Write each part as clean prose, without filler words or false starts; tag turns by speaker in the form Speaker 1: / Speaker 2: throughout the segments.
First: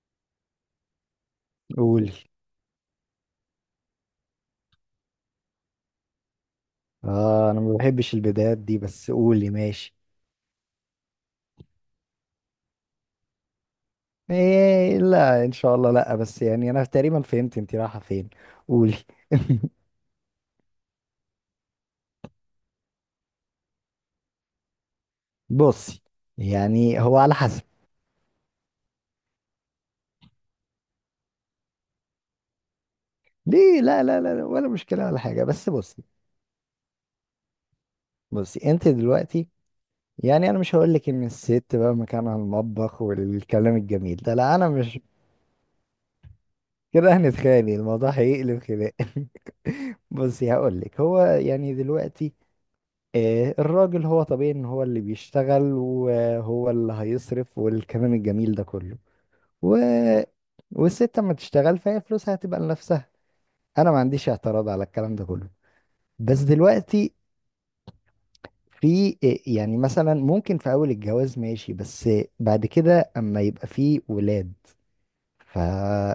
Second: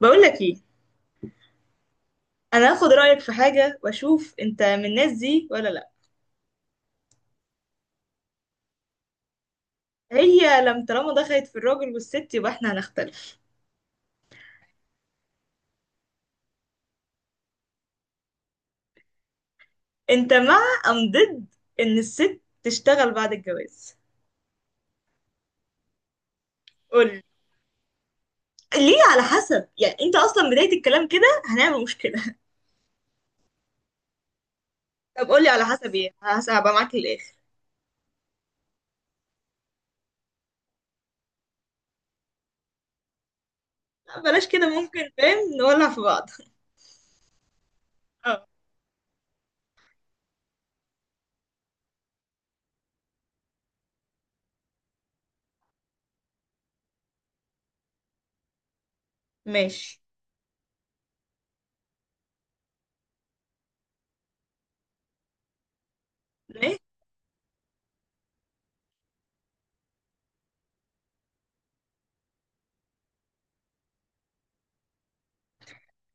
Speaker 1: بقول لك ايه؟
Speaker 2: قولي.
Speaker 1: انا هاخد رايك في حاجه واشوف انت من الناس دي ولا لا.
Speaker 2: اه، انا ما بحبش البدايات دي، بس قولي ماشي.
Speaker 1: هي لم طالما دخلت في الراجل والست يبقى احنا هنختلف.
Speaker 2: ايه، لا، ان شاء الله لا، بس يعني انا تقريبا فهمت انت رايحه فين. قولي.
Speaker 1: انت مع ضد ان الست تشتغل بعد الجواز؟
Speaker 2: بصي، يعني هو
Speaker 1: قولي.
Speaker 2: على حسب.
Speaker 1: ليه على حسب؟ يعني انت اصلا بدايه الكلام كده هنعمل مشكله؟
Speaker 2: ليه، لا لا لا لا، ولا مشكله ولا
Speaker 1: طب
Speaker 2: حاجه،
Speaker 1: قولي على
Speaker 2: بس
Speaker 1: حسب
Speaker 2: بصي.
Speaker 1: ايه. هبقى معاك للاخر.
Speaker 2: بصي، انت دلوقتي، يعني انا مش هقول لك ان الست بقى مكانها المطبخ والكلام الجميل
Speaker 1: لا
Speaker 2: ده،
Speaker 1: بلاش
Speaker 2: لا
Speaker 1: كده،
Speaker 2: انا مش
Speaker 1: ممكن فاهم نولع في بعض.
Speaker 2: كده. هنتخانق، الموضوع
Speaker 1: اه
Speaker 2: هيقلب خناق. بصي هقول لك، هو يعني دلوقتي، الراجل هو طبيعي ان هو اللي بيشتغل وهو اللي هيصرف والكلام الجميل ده كله. و...
Speaker 1: ماشي.
Speaker 2: والست اما تشتغل فهي فلوسها هتبقى لنفسها. انا ما عنديش اعتراض على الكلام ده كله. بس دلوقتي، في يعني مثلا ممكن في اول الجواز ماشي، بس بعد كده اما يبقى في ولاد، فمين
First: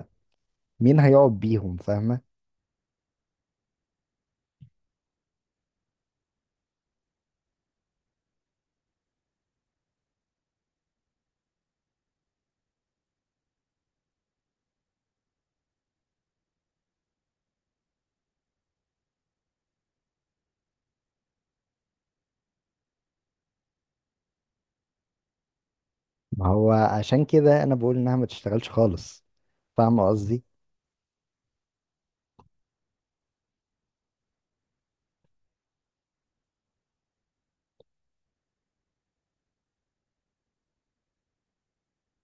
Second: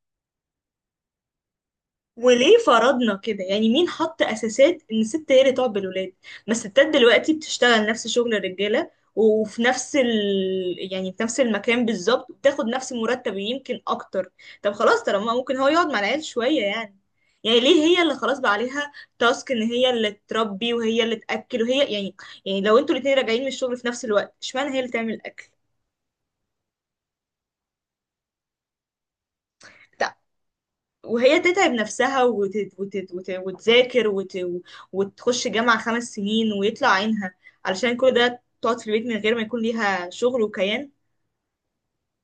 Speaker 2: هيقعد بيهم؟ فاهمة.
Speaker 1: وليه فرضنا كده؟ يعني مين حط اساسات ان الست هي اللي تقعد بالولاد؟ ما الستات دلوقتي بتشتغل نفس شغل الرجاله، وفي نفس ال... يعني في نفس المكان بالظبط وبتاخد نفس المرتب، يمكن اكتر. طب خلاص، طالما ممكن هو يقعد مع العيال شويه يعني، يعني ليه هي اللي خلاص بقى عليها تاسك ان هي اللي تربي وهي اللي تاكل وهي يعني. يعني لو انتوا الاتنين راجعين من الشغل في نفس الوقت اشمعنى هي اللي تعمل الاكل،
Speaker 2: ما هو عشان كده انا بقول انها ما تشتغلش خالص. فاهمة قصدي.
Speaker 1: وهي تتعب نفسها وتذاكر وتخش جامعة 5 سنين ويطلع عينها علشان كل ده تقعد في البيت من غير ما يكون ليها شغل وكيان؟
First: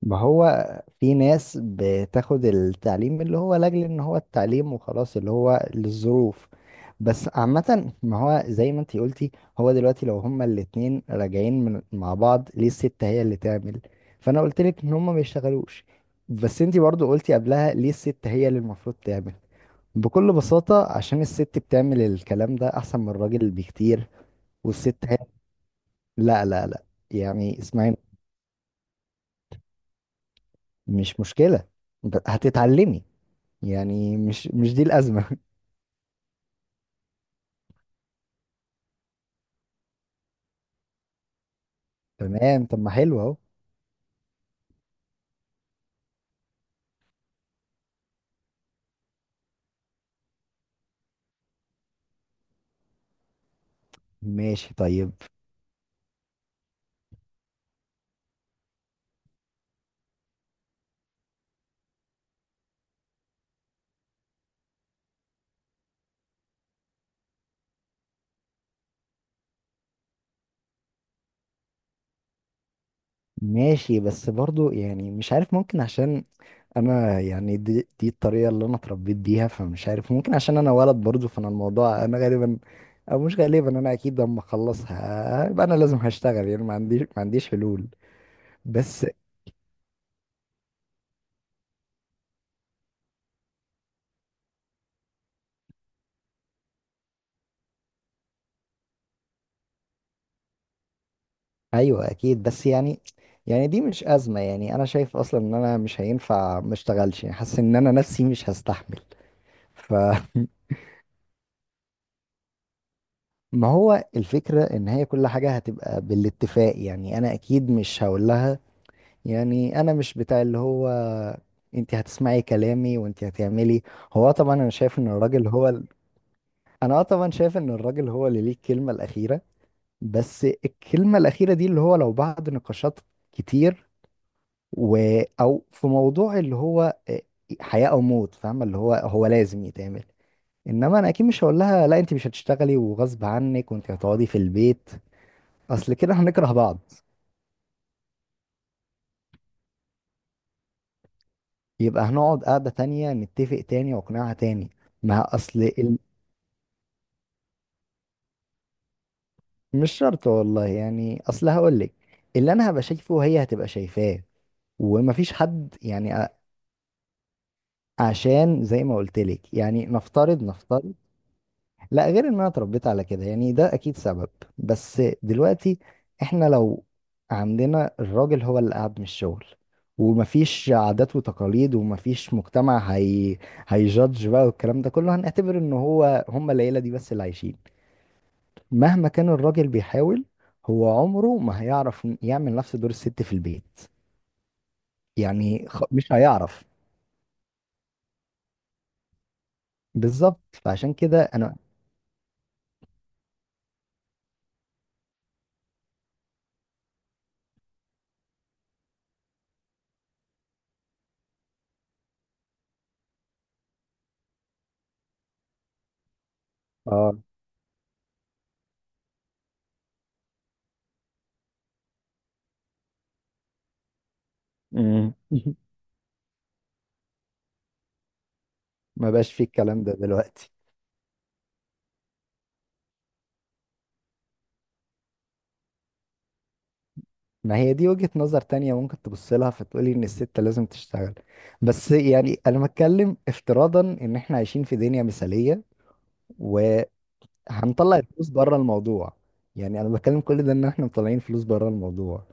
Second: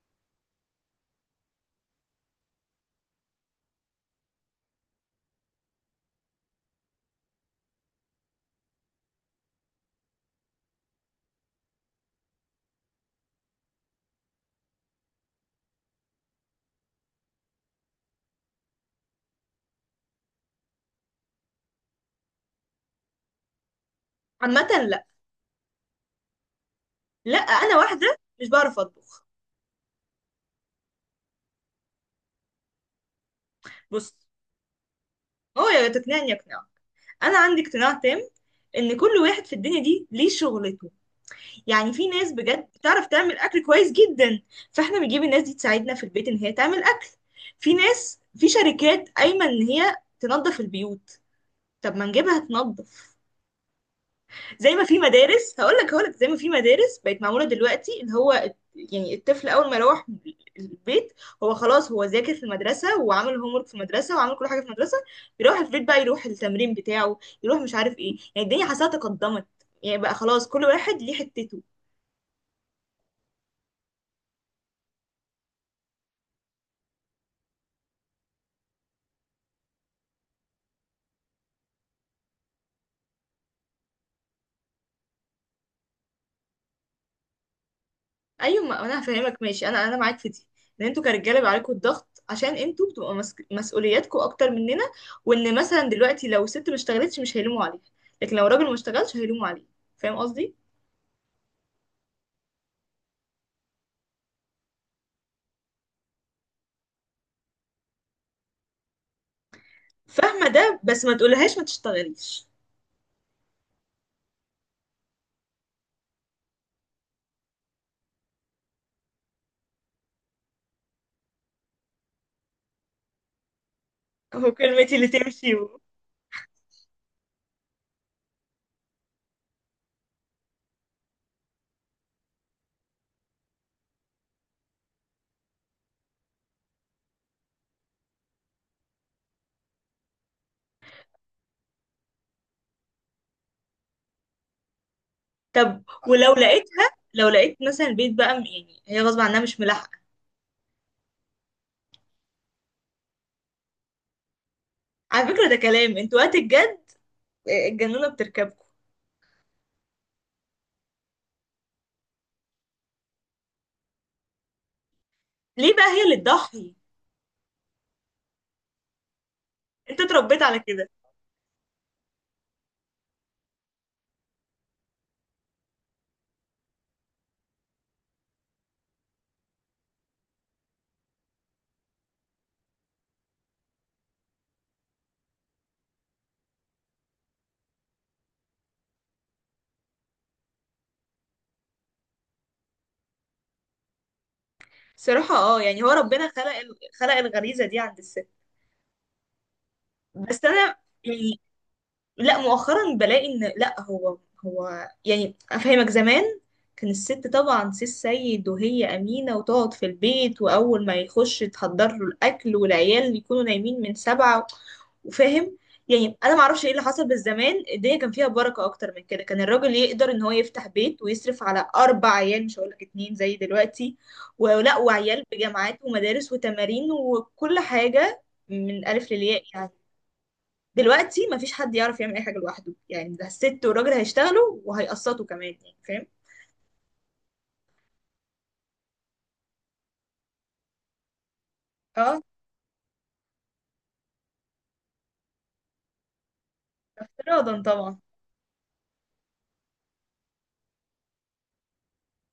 Speaker 2: ما هو في ناس بتاخد التعليم اللي هو لاجل ان هو التعليم وخلاص، اللي هو للظروف. بس عامة، ما هو زي ما انتي قلتي، هو دلوقتي لو هما الاتنين راجعين من مع بعض، ليه الست هي اللي تعمل؟ فانا قلت لك ان هما ما يشتغلوش. بس انتي برضو قلتي قبلها ليه الست هي اللي المفروض تعمل. بكل بساطة عشان الست بتعمل الكلام ده احسن من الراجل بكتير.
Speaker 1: عامة
Speaker 2: والست
Speaker 1: لا.
Speaker 2: هي، لا لا لا،
Speaker 1: لا
Speaker 2: يعني
Speaker 1: أنا
Speaker 2: اسمعي،
Speaker 1: واحدة مش بعرف أطبخ.
Speaker 2: مش مشكلة، هتتعلمي،
Speaker 1: بص،
Speaker 2: يعني مش دي الأزمة.
Speaker 1: هو يا تقنعني يقنع. أنا عندي اقتناع تام إن كل واحد في الدنيا دي ليه شغلته. يعني في ناس
Speaker 2: تمام،
Speaker 1: بجد
Speaker 2: طب ما
Speaker 1: بتعرف
Speaker 2: حلو اهو.
Speaker 1: تعمل أكل كويس جدا، فإحنا بنجيب الناس دي تساعدنا في البيت إن هي تعمل أكل. في ناس في شركات قايمة إن هي تنظف البيوت، طب ما نجيبها تنظف.
Speaker 2: ماشي
Speaker 1: زي ما في
Speaker 2: طيب.
Speaker 1: مدارس، هقول لك، زي ما في مدارس بقت معموله دلوقتي، اللي هو يعني الطفل اول ما يروح البيت هو خلاص، هو ذاكر في المدرسه وعمل هوم ورك في المدرسه وعمل كل حاجه في المدرسه، بيروح البيت بقى يروح التمرين بتاعه، يروح مش عارف ايه. يعني الدنيا حاسه تقدمت، يعني بقى خلاص كل واحد ليه حتته.
Speaker 2: ماشي، بس برضو يعني مش عارف، ممكن عشان انا، يعني دي الطريقة اللي انا اتربيت بيها، فمش عارف ممكن عشان انا ولد برضو، فانا الموضوع انا غالبا، او مش غالبا انا اكيد، لما اخلصها يبقى انا لازم هشتغل، يعني ما عنديش حلول.
Speaker 1: ايوه، ما انا
Speaker 2: بس.
Speaker 1: هفهمك. ماشي، انا معاك في دي، ان انتوا كرجاله بيبقى عليكم الضغط عشان انتوا بتبقوا مسؤولياتكم اكتر مننا. وان مثلا دلوقتي لو ست ما اشتغلتش مش هيلوموا عليها، لكن لو راجل ما اشتغلش هيلوموا عليه. فاهم قصدي؟
Speaker 2: ايوه اكيد بس يعني، يعني دي مش أزمة، يعني انا شايف اصلا ان انا مش هينفع ما اشتغلش، يعني حاسس ان انا نفسي مش هستحمل. ف
Speaker 1: فاهمه، ده بس ما تقولهاش ما تشتغليش.
Speaker 2: ما هو الفكرة ان هي كل حاجة هتبقى بالاتفاق، يعني انا اكيد مش هقول لها، يعني انا مش بتاع اللي هو انت هتسمعي كلامي وانت هتعملي. هو
Speaker 1: هو
Speaker 2: طبعا انا
Speaker 1: كلمتي
Speaker 2: شايف
Speaker 1: اللي
Speaker 2: ان الراجل
Speaker 1: تمشي.
Speaker 2: هو انا طبعا شايف ان الراجل هو اللي ليه الكلمة الاخيرة. بس الكلمة الاخيرة دي اللي هو لو بعد نقاشات كتير و... او في موضوع اللي هو حياة او موت، فاهمة اللي هو هو لازم يتعمل. انما انا اكيد مش هقول لها لا انت مش هتشتغلي وغصب عنك وانت هتقعدي في البيت،
Speaker 1: طب
Speaker 2: اصل كده
Speaker 1: ولو
Speaker 2: هنكره بعض.
Speaker 1: لقيت مثلا البيت بقى يعني هي غصب عنها مش ملاحقه.
Speaker 2: يبقى هنقعد قعدة تانية نتفق تاني واقنعها تاني.
Speaker 1: على
Speaker 2: ما
Speaker 1: فكره ده
Speaker 2: اصل
Speaker 1: كلام
Speaker 2: ال...
Speaker 1: انتوا وقت الجد، الجنونه بتركبكم.
Speaker 2: مش شرط والله يعني، اصل هقولك اللي انا هبقى شايفه هي هتبقى شايفاه، ومفيش
Speaker 1: ليه
Speaker 2: حد
Speaker 1: بقى هي
Speaker 2: يعني
Speaker 1: اللي تضحي؟
Speaker 2: عشان زي ما قلتلك، يعني
Speaker 1: انت اتربيت
Speaker 2: نفترض
Speaker 1: على كده.
Speaker 2: نفترض لا غير ان انا اتربيت على كده، يعني ده اكيد سبب. بس دلوقتي احنا لو عندنا الراجل هو اللي قاعد من الشغل ومفيش عادات وتقاليد ومفيش مجتمع، هي هيجادج بقى والكلام ده كله، هنعتبر ان هو هم العيلة دي بس اللي عايشين. مهما كان الراجل بيحاول، هو عمره ما هيعرف يعمل نفس دور الست في البيت.
Speaker 1: صراحة اه،
Speaker 2: يعني
Speaker 1: يعني هو
Speaker 2: مش
Speaker 1: ربنا خلق
Speaker 2: هيعرف.
Speaker 1: خلق الغريزة دي عند الست، بس
Speaker 2: بالظبط،
Speaker 1: انا
Speaker 2: فعشان كده
Speaker 1: يعني،
Speaker 2: انا.
Speaker 1: لا مؤخرا بلاقي ان لا، هو يعني افهمك. زمان كان الست طبعا سي السيد، وهي امينه وتقعد في البيت، واول ما يخش تحضر له الاكل والعيال يكونوا نايمين من 7، وفاهم، يعني انا ما اعرفش ايه اللي حصل، بس
Speaker 2: اه
Speaker 1: زمان الدنيا كان فيها بركه اكتر من كده، كان الراجل يقدر ان هو يفتح بيت ويصرف على اربع عيال، مش هقول لك اتنين زي دلوقتي،
Speaker 2: مم.
Speaker 1: وعيال بجامعات ومدارس وتمارين وكل حاجه، من الف
Speaker 2: ما بقاش
Speaker 1: للياء
Speaker 2: في
Speaker 1: يعني.
Speaker 2: الكلام ده دلوقتي.
Speaker 1: دلوقتي مفيش حد يعرف يعمل اي حاجه لوحده، يعني ده الست والراجل هيشتغلوا وهيقسطوا كمان، يعني فاهم.
Speaker 2: ما هي دي وجهة نظر تانية ممكن تبص لها فتقولي ان الست لازم تشتغل. بس
Speaker 1: اه،
Speaker 2: يعني انا بتكلم افتراضا ان احنا عايشين في دنيا مثالية،
Speaker 1: افتراضا
Speaker 2: وهنطلع
Speaker 1: طبعا.
Speaker 2: الفلوس بره الموضوع. يعني انا بتكلم كل ده ان احنا مطلعين فلوس بره الموضوع.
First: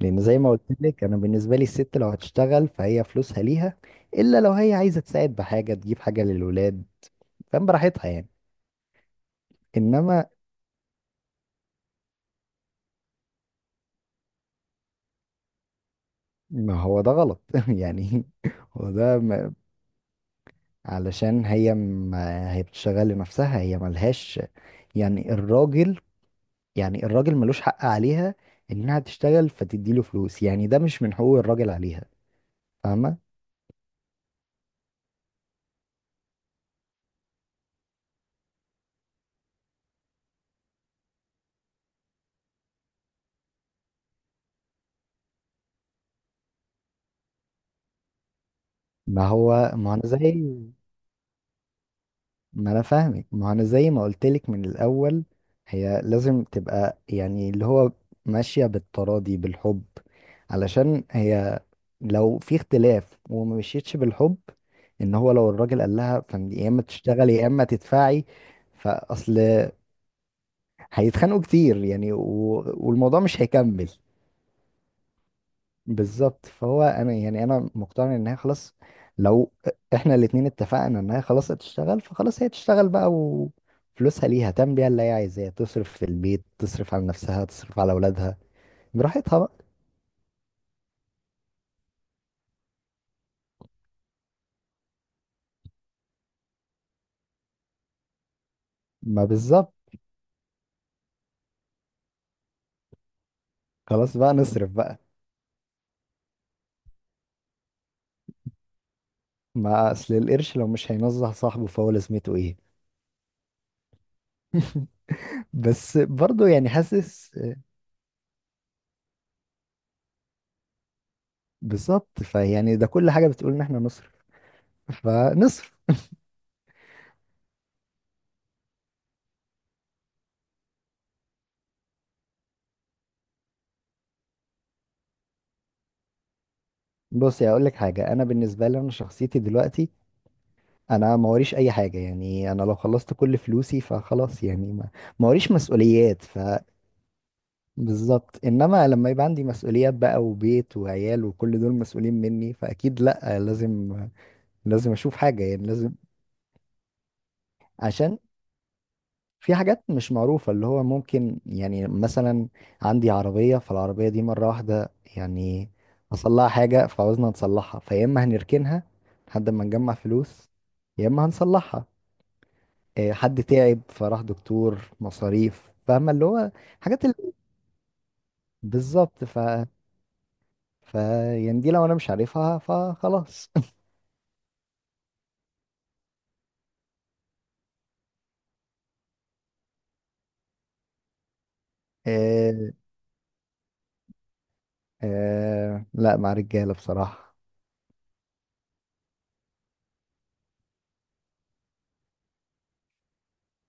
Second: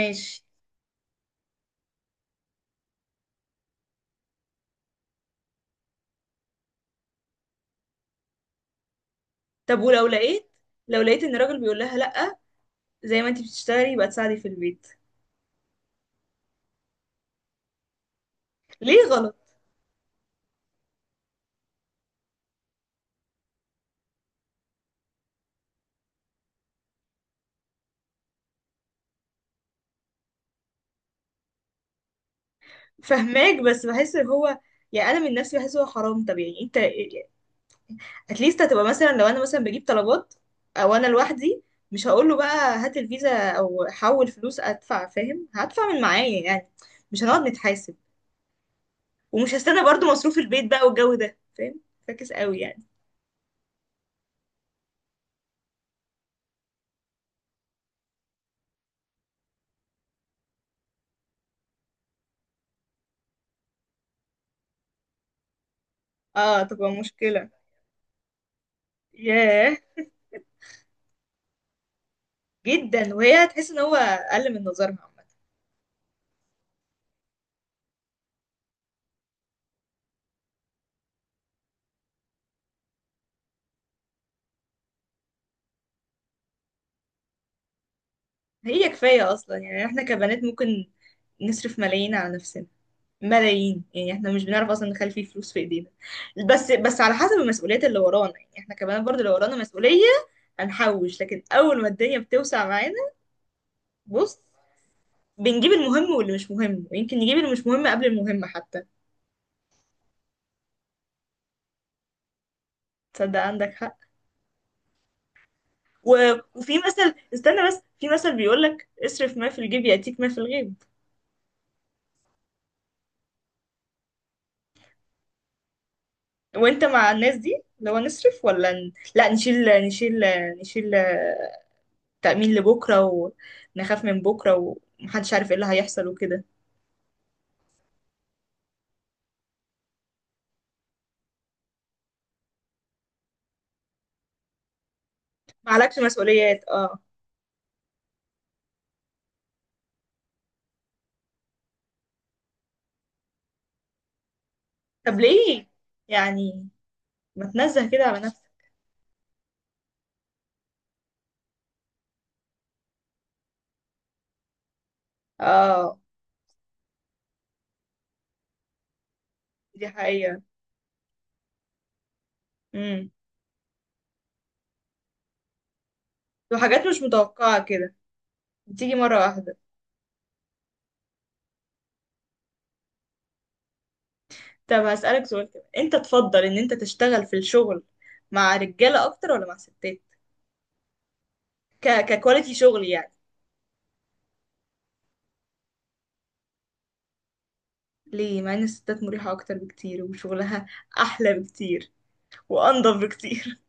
Speaker 2: لان زي ما قلت لك، انا بالنسبة لي الست لو هتشتغل فهي فلوسها ليها، الا لو هي عايزة تساعد بحاجة، تجيب حاجة للولاد، فاهم، براحتها يعني.
Speaker 1: طب ولو
Speaker 2: انما،
Speaker 1: لقيت، لو لقيت ان الراجل بيقول لها لا، زي ما انت بتشتغلي يبقى تساعدي في البيت.
Speaker 2: ما هو ده غلط، يعني هو
Speaker 1: ليه
Speaker 2: ده
Speaker 1: غلط؟
Speaker 2: علشان هي، ما هي بتشتغل لنفسها، هي ملهاش، يعني الراجل يعني الراجل ملوش حق عليها انها تشتغل فتديله فلوس، يعني ده مش من حقوق الراجل عليها. فاهمة.
Speaker 1: فهماك، بس بحس ان هو، يعني انا من نفسي بحس هو حرام. طب يعني انت اتليست هتبقى مثلا، لو انا مثلا بجيب طلبات او انا لوحدي، مش هقول له بقى هات الفيزا او حول فلوس ادفع. فاهم هدفع من معايا يعني، مش هنقعد نتحاسب،
Speaker 2: ما
Speaker 1: ومش
Speaker 2: هو
Speaker 1: هستنى برضو مصروف البيت بقى والجو ده. فاهم؟ فاكس قوي
Speaker 2: ما
Speaker 1: يعني.
Speaker 2: انا فاهمك، ما انا زي ما قلتلك من الاول، هي لازم تبقى يعني اللي هو ماشية بالتراضي بالحب، علشان هي لو في اختلاف وما مشيتش بالحب، ان هو لو الراجل قال لها، فانت
Speaker 1: اه
Speaker 2: يا اما
Speaker 1: تبقى
Speaker 2: تشتغلي يا
Speaker 1: مشكلة.
Speaker 2: اما تدفعي، فاصل.
Speaker 1: ياه،
Speaker 2: هيتخانقوا كتير، يعني
Speaker 1: جدا.
Speaker 2: والموضوع مش
Speaker 1: وهي هتحس ان
Speaker 2: هيكمل.
Speaker 1: هو اقل من نظرها عامة.
Speaker 2: بالظبط. فهو انا، يعني انا مقتنع ان هي خلاص لو احنا الاتنين اتفقنا ان هي خلاص هتشتغل، فخلاص هي تشتغل بقى، وفلوسها ليها تعمل بيها اللي هي عايزاه، تصرف في البيت، تصرف على نفسها، تصرف على اولادها،
Speaker 1: هي كفاية
Speaker 2: براحتها بقى.
Speaker 1: اصلا، يعني احنا كبنات ممكن نصرف ملايين على نفسنا، ملايين. يعني احنا مش بنعرف اصلا نخلي فيه فلوس في ايدينا. بس على حسب المسؤوليات اللي ورانا، يعني احنا كبنات برضو
Speaker 2: ما
Speaker 1: لو ورانا
Speaker 2: بالظبط.
Speaker 1: مسؤولية هنحوش، لكن اول ما الدنيا بتوسع معانا،
Speaker 2: خلاص بقى
Speaker 1: بص،
Speaker 2: نصرف بقى.
Speaker 1: بنجيب المهم واللي مش مهم، ويمكن نجيب اللي مش مهم قبل المهم حتى.
Speaker 2: ما اصل القرش لو مش هينزه صاحبه فهو لازمته ايه؟
Speaker 1: تصدق عندك حق.
Speaker 2: بس برضه يعني
Speaker 1: وفي مثل،
Speaker 2: حاسس.
Speaker 1: استنى بس، في مثل بيقول لك اصرف ما في الجيب يأتيك ما في الغيب.
Speaker 2: بالظبط، فيعني ده كل حاجة بتقول ان احنا نصرف، فنصرف.
Speaker 1: وانت مع الناس دي اللي هو نصرف ولا لا، نشيل نشيل نشيل، تأمين لبكرة، ونخاف من بكرة ومحدش عارف ايه اللي هيحصل وكده.
Speaker 2: بصي هقول لك حاجة، انا بالنسبة لي انا شخصيتي دلوقتي، انا ما وريش اي حاجه، يعني انا لو خلصت كل فلوسي فخلاص، يعني ما وريش
Speaker 1: معلكش
Speaker 2: مسؤوليات.
Speaker 1: مسؤوليات اه.
Speaker 2: فبالظبط، انما لما يبقى عندي مسؤوليات بقى، وبيت وعيال وكل دول مسؤولين مني، فاكيد لا، لازم اشوف
Speaker 1: طب
Speaker 2: حاجه، يعني
Speaker 1: ليه
Speaker 2: لازم.
Speaker 1: يعني؟ ما تنزه كده
Speaker 2: عشان
Speaker 1: على نفسك.
Speaker 2: في حاجات مش معروفه اللي هو ممكن، يعني مثلا عندي عربيه، فالعربيه دي مره واحده يعني
Speaker 1: اه،
Speaker 2: حصل لها حاجه فعاوزنا نصلحها، فيا اما هنركنها لحد ما
Speaker 1: دي
Speaker 2: نجمع
Speaker 1: حقيقة.
Speaker 2: فلوس، يا اما هنصلحها.
Speaker 1: امم.
Speaker 2: حد تعب فراح دكتور، مصاريف، فاهمة اللي هو
Speaker 1: وحاجات مش
Speaker 2: حاجات ال...
Speaker 1: متوقعة كده، بتيجي مرة
Speaker 2: بالظبط
Speaker 1: واحدة.
Speaker 2: ف يعني دي لو انا مش عارفها فخلاص.
Speaker 1: طب هسألك سؤال كده. انت تفضل ان انت تشتغل في الشغل مع رجالة اكتر ولا مع ستات؟ ككواليتي
Speaker 2: آه،
Speaker 1: شغل يعني.
Speaker 2: لا مع رجالة بصراحة.
Speaker 1: ليه؟ مع ان الستات مريحة اكتر بكتير، وشغلها احلى بكتير وانضف بكتير.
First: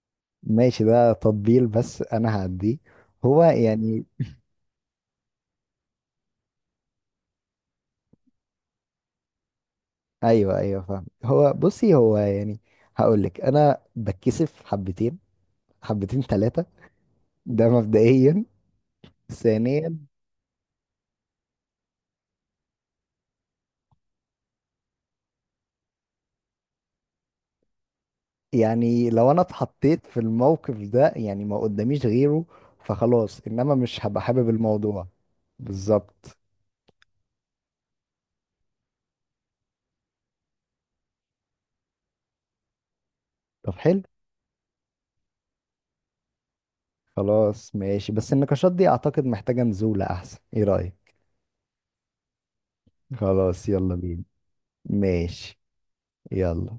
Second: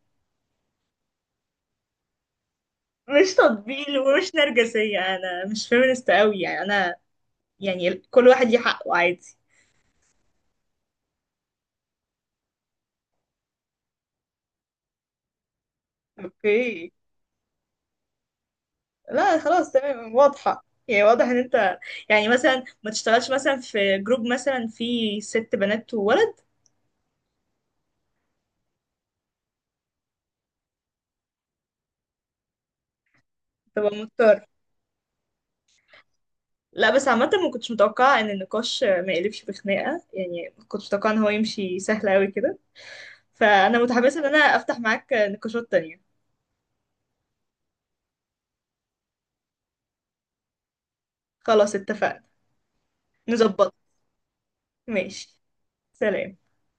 Speaker 2: ماشي، ده تطبيل بس انا هعديه.
Speaker 1: مش
Speaker 2: هو
Speaker 1: تطبيل
Speaker 2: يعني،
Speaker 1: ومش نرجسية، انا مش فيمينست قوي يعني انا. يعني كل واحد ليه حقه، عادي.
Speaker 2: ايوه ايوه فاهم، هو بصي، هو يعني هقول لك، انا بتكسف حبتين، حبتين ثلاثة،
Speaker 1: اوكي.
Speaker 2: ده مبدئيا.
Speaker 1: لا خلاص،
Speaker 2: ثانيا،
Speaker 1: تمام واضحة. يعني واضح ان انت، يعني مثلا ما تشتغلش مثلا في جروب مثلا فيه ست بنات وولد.
Speaker 2: يعني لو انا اتحطيت في الموقف ده يعني ما قداميش غيره، فخلاص، انما
Speaker 1: تبقى
Speaker 2: مش هبقى
Speaker 1: مضطر.
Speaker 2: حابب الموضوع. بالظبط.
Speaker 1: لا بس عامة ما كنتش متوقعة ان النقاش ما يقلبش بخناقة، يعني كنت متوقعة ان هو يمشي سهل قوي كده.
Speaker 2: طب
Speaker 1: فانا
Speaker 2: حلو،
Speaker 1: متحمسه ان انا افتح معاك نقاشات تانية.
Speaker 2: خلاص ماشي، بس النقاشات دي اعتقد محتاجة نزولة احسن، ايه رأيك؟
Speaker 1: خلاص اتفقنا.
Speaker 2: خلاص،
Speaker 1: نظبط.
Speaker 2: يلا بينا.
Speaker 1: ماشي.
Speaker 2: ماشي.
Speaker 1: سلام.
Speaker 2: يلا.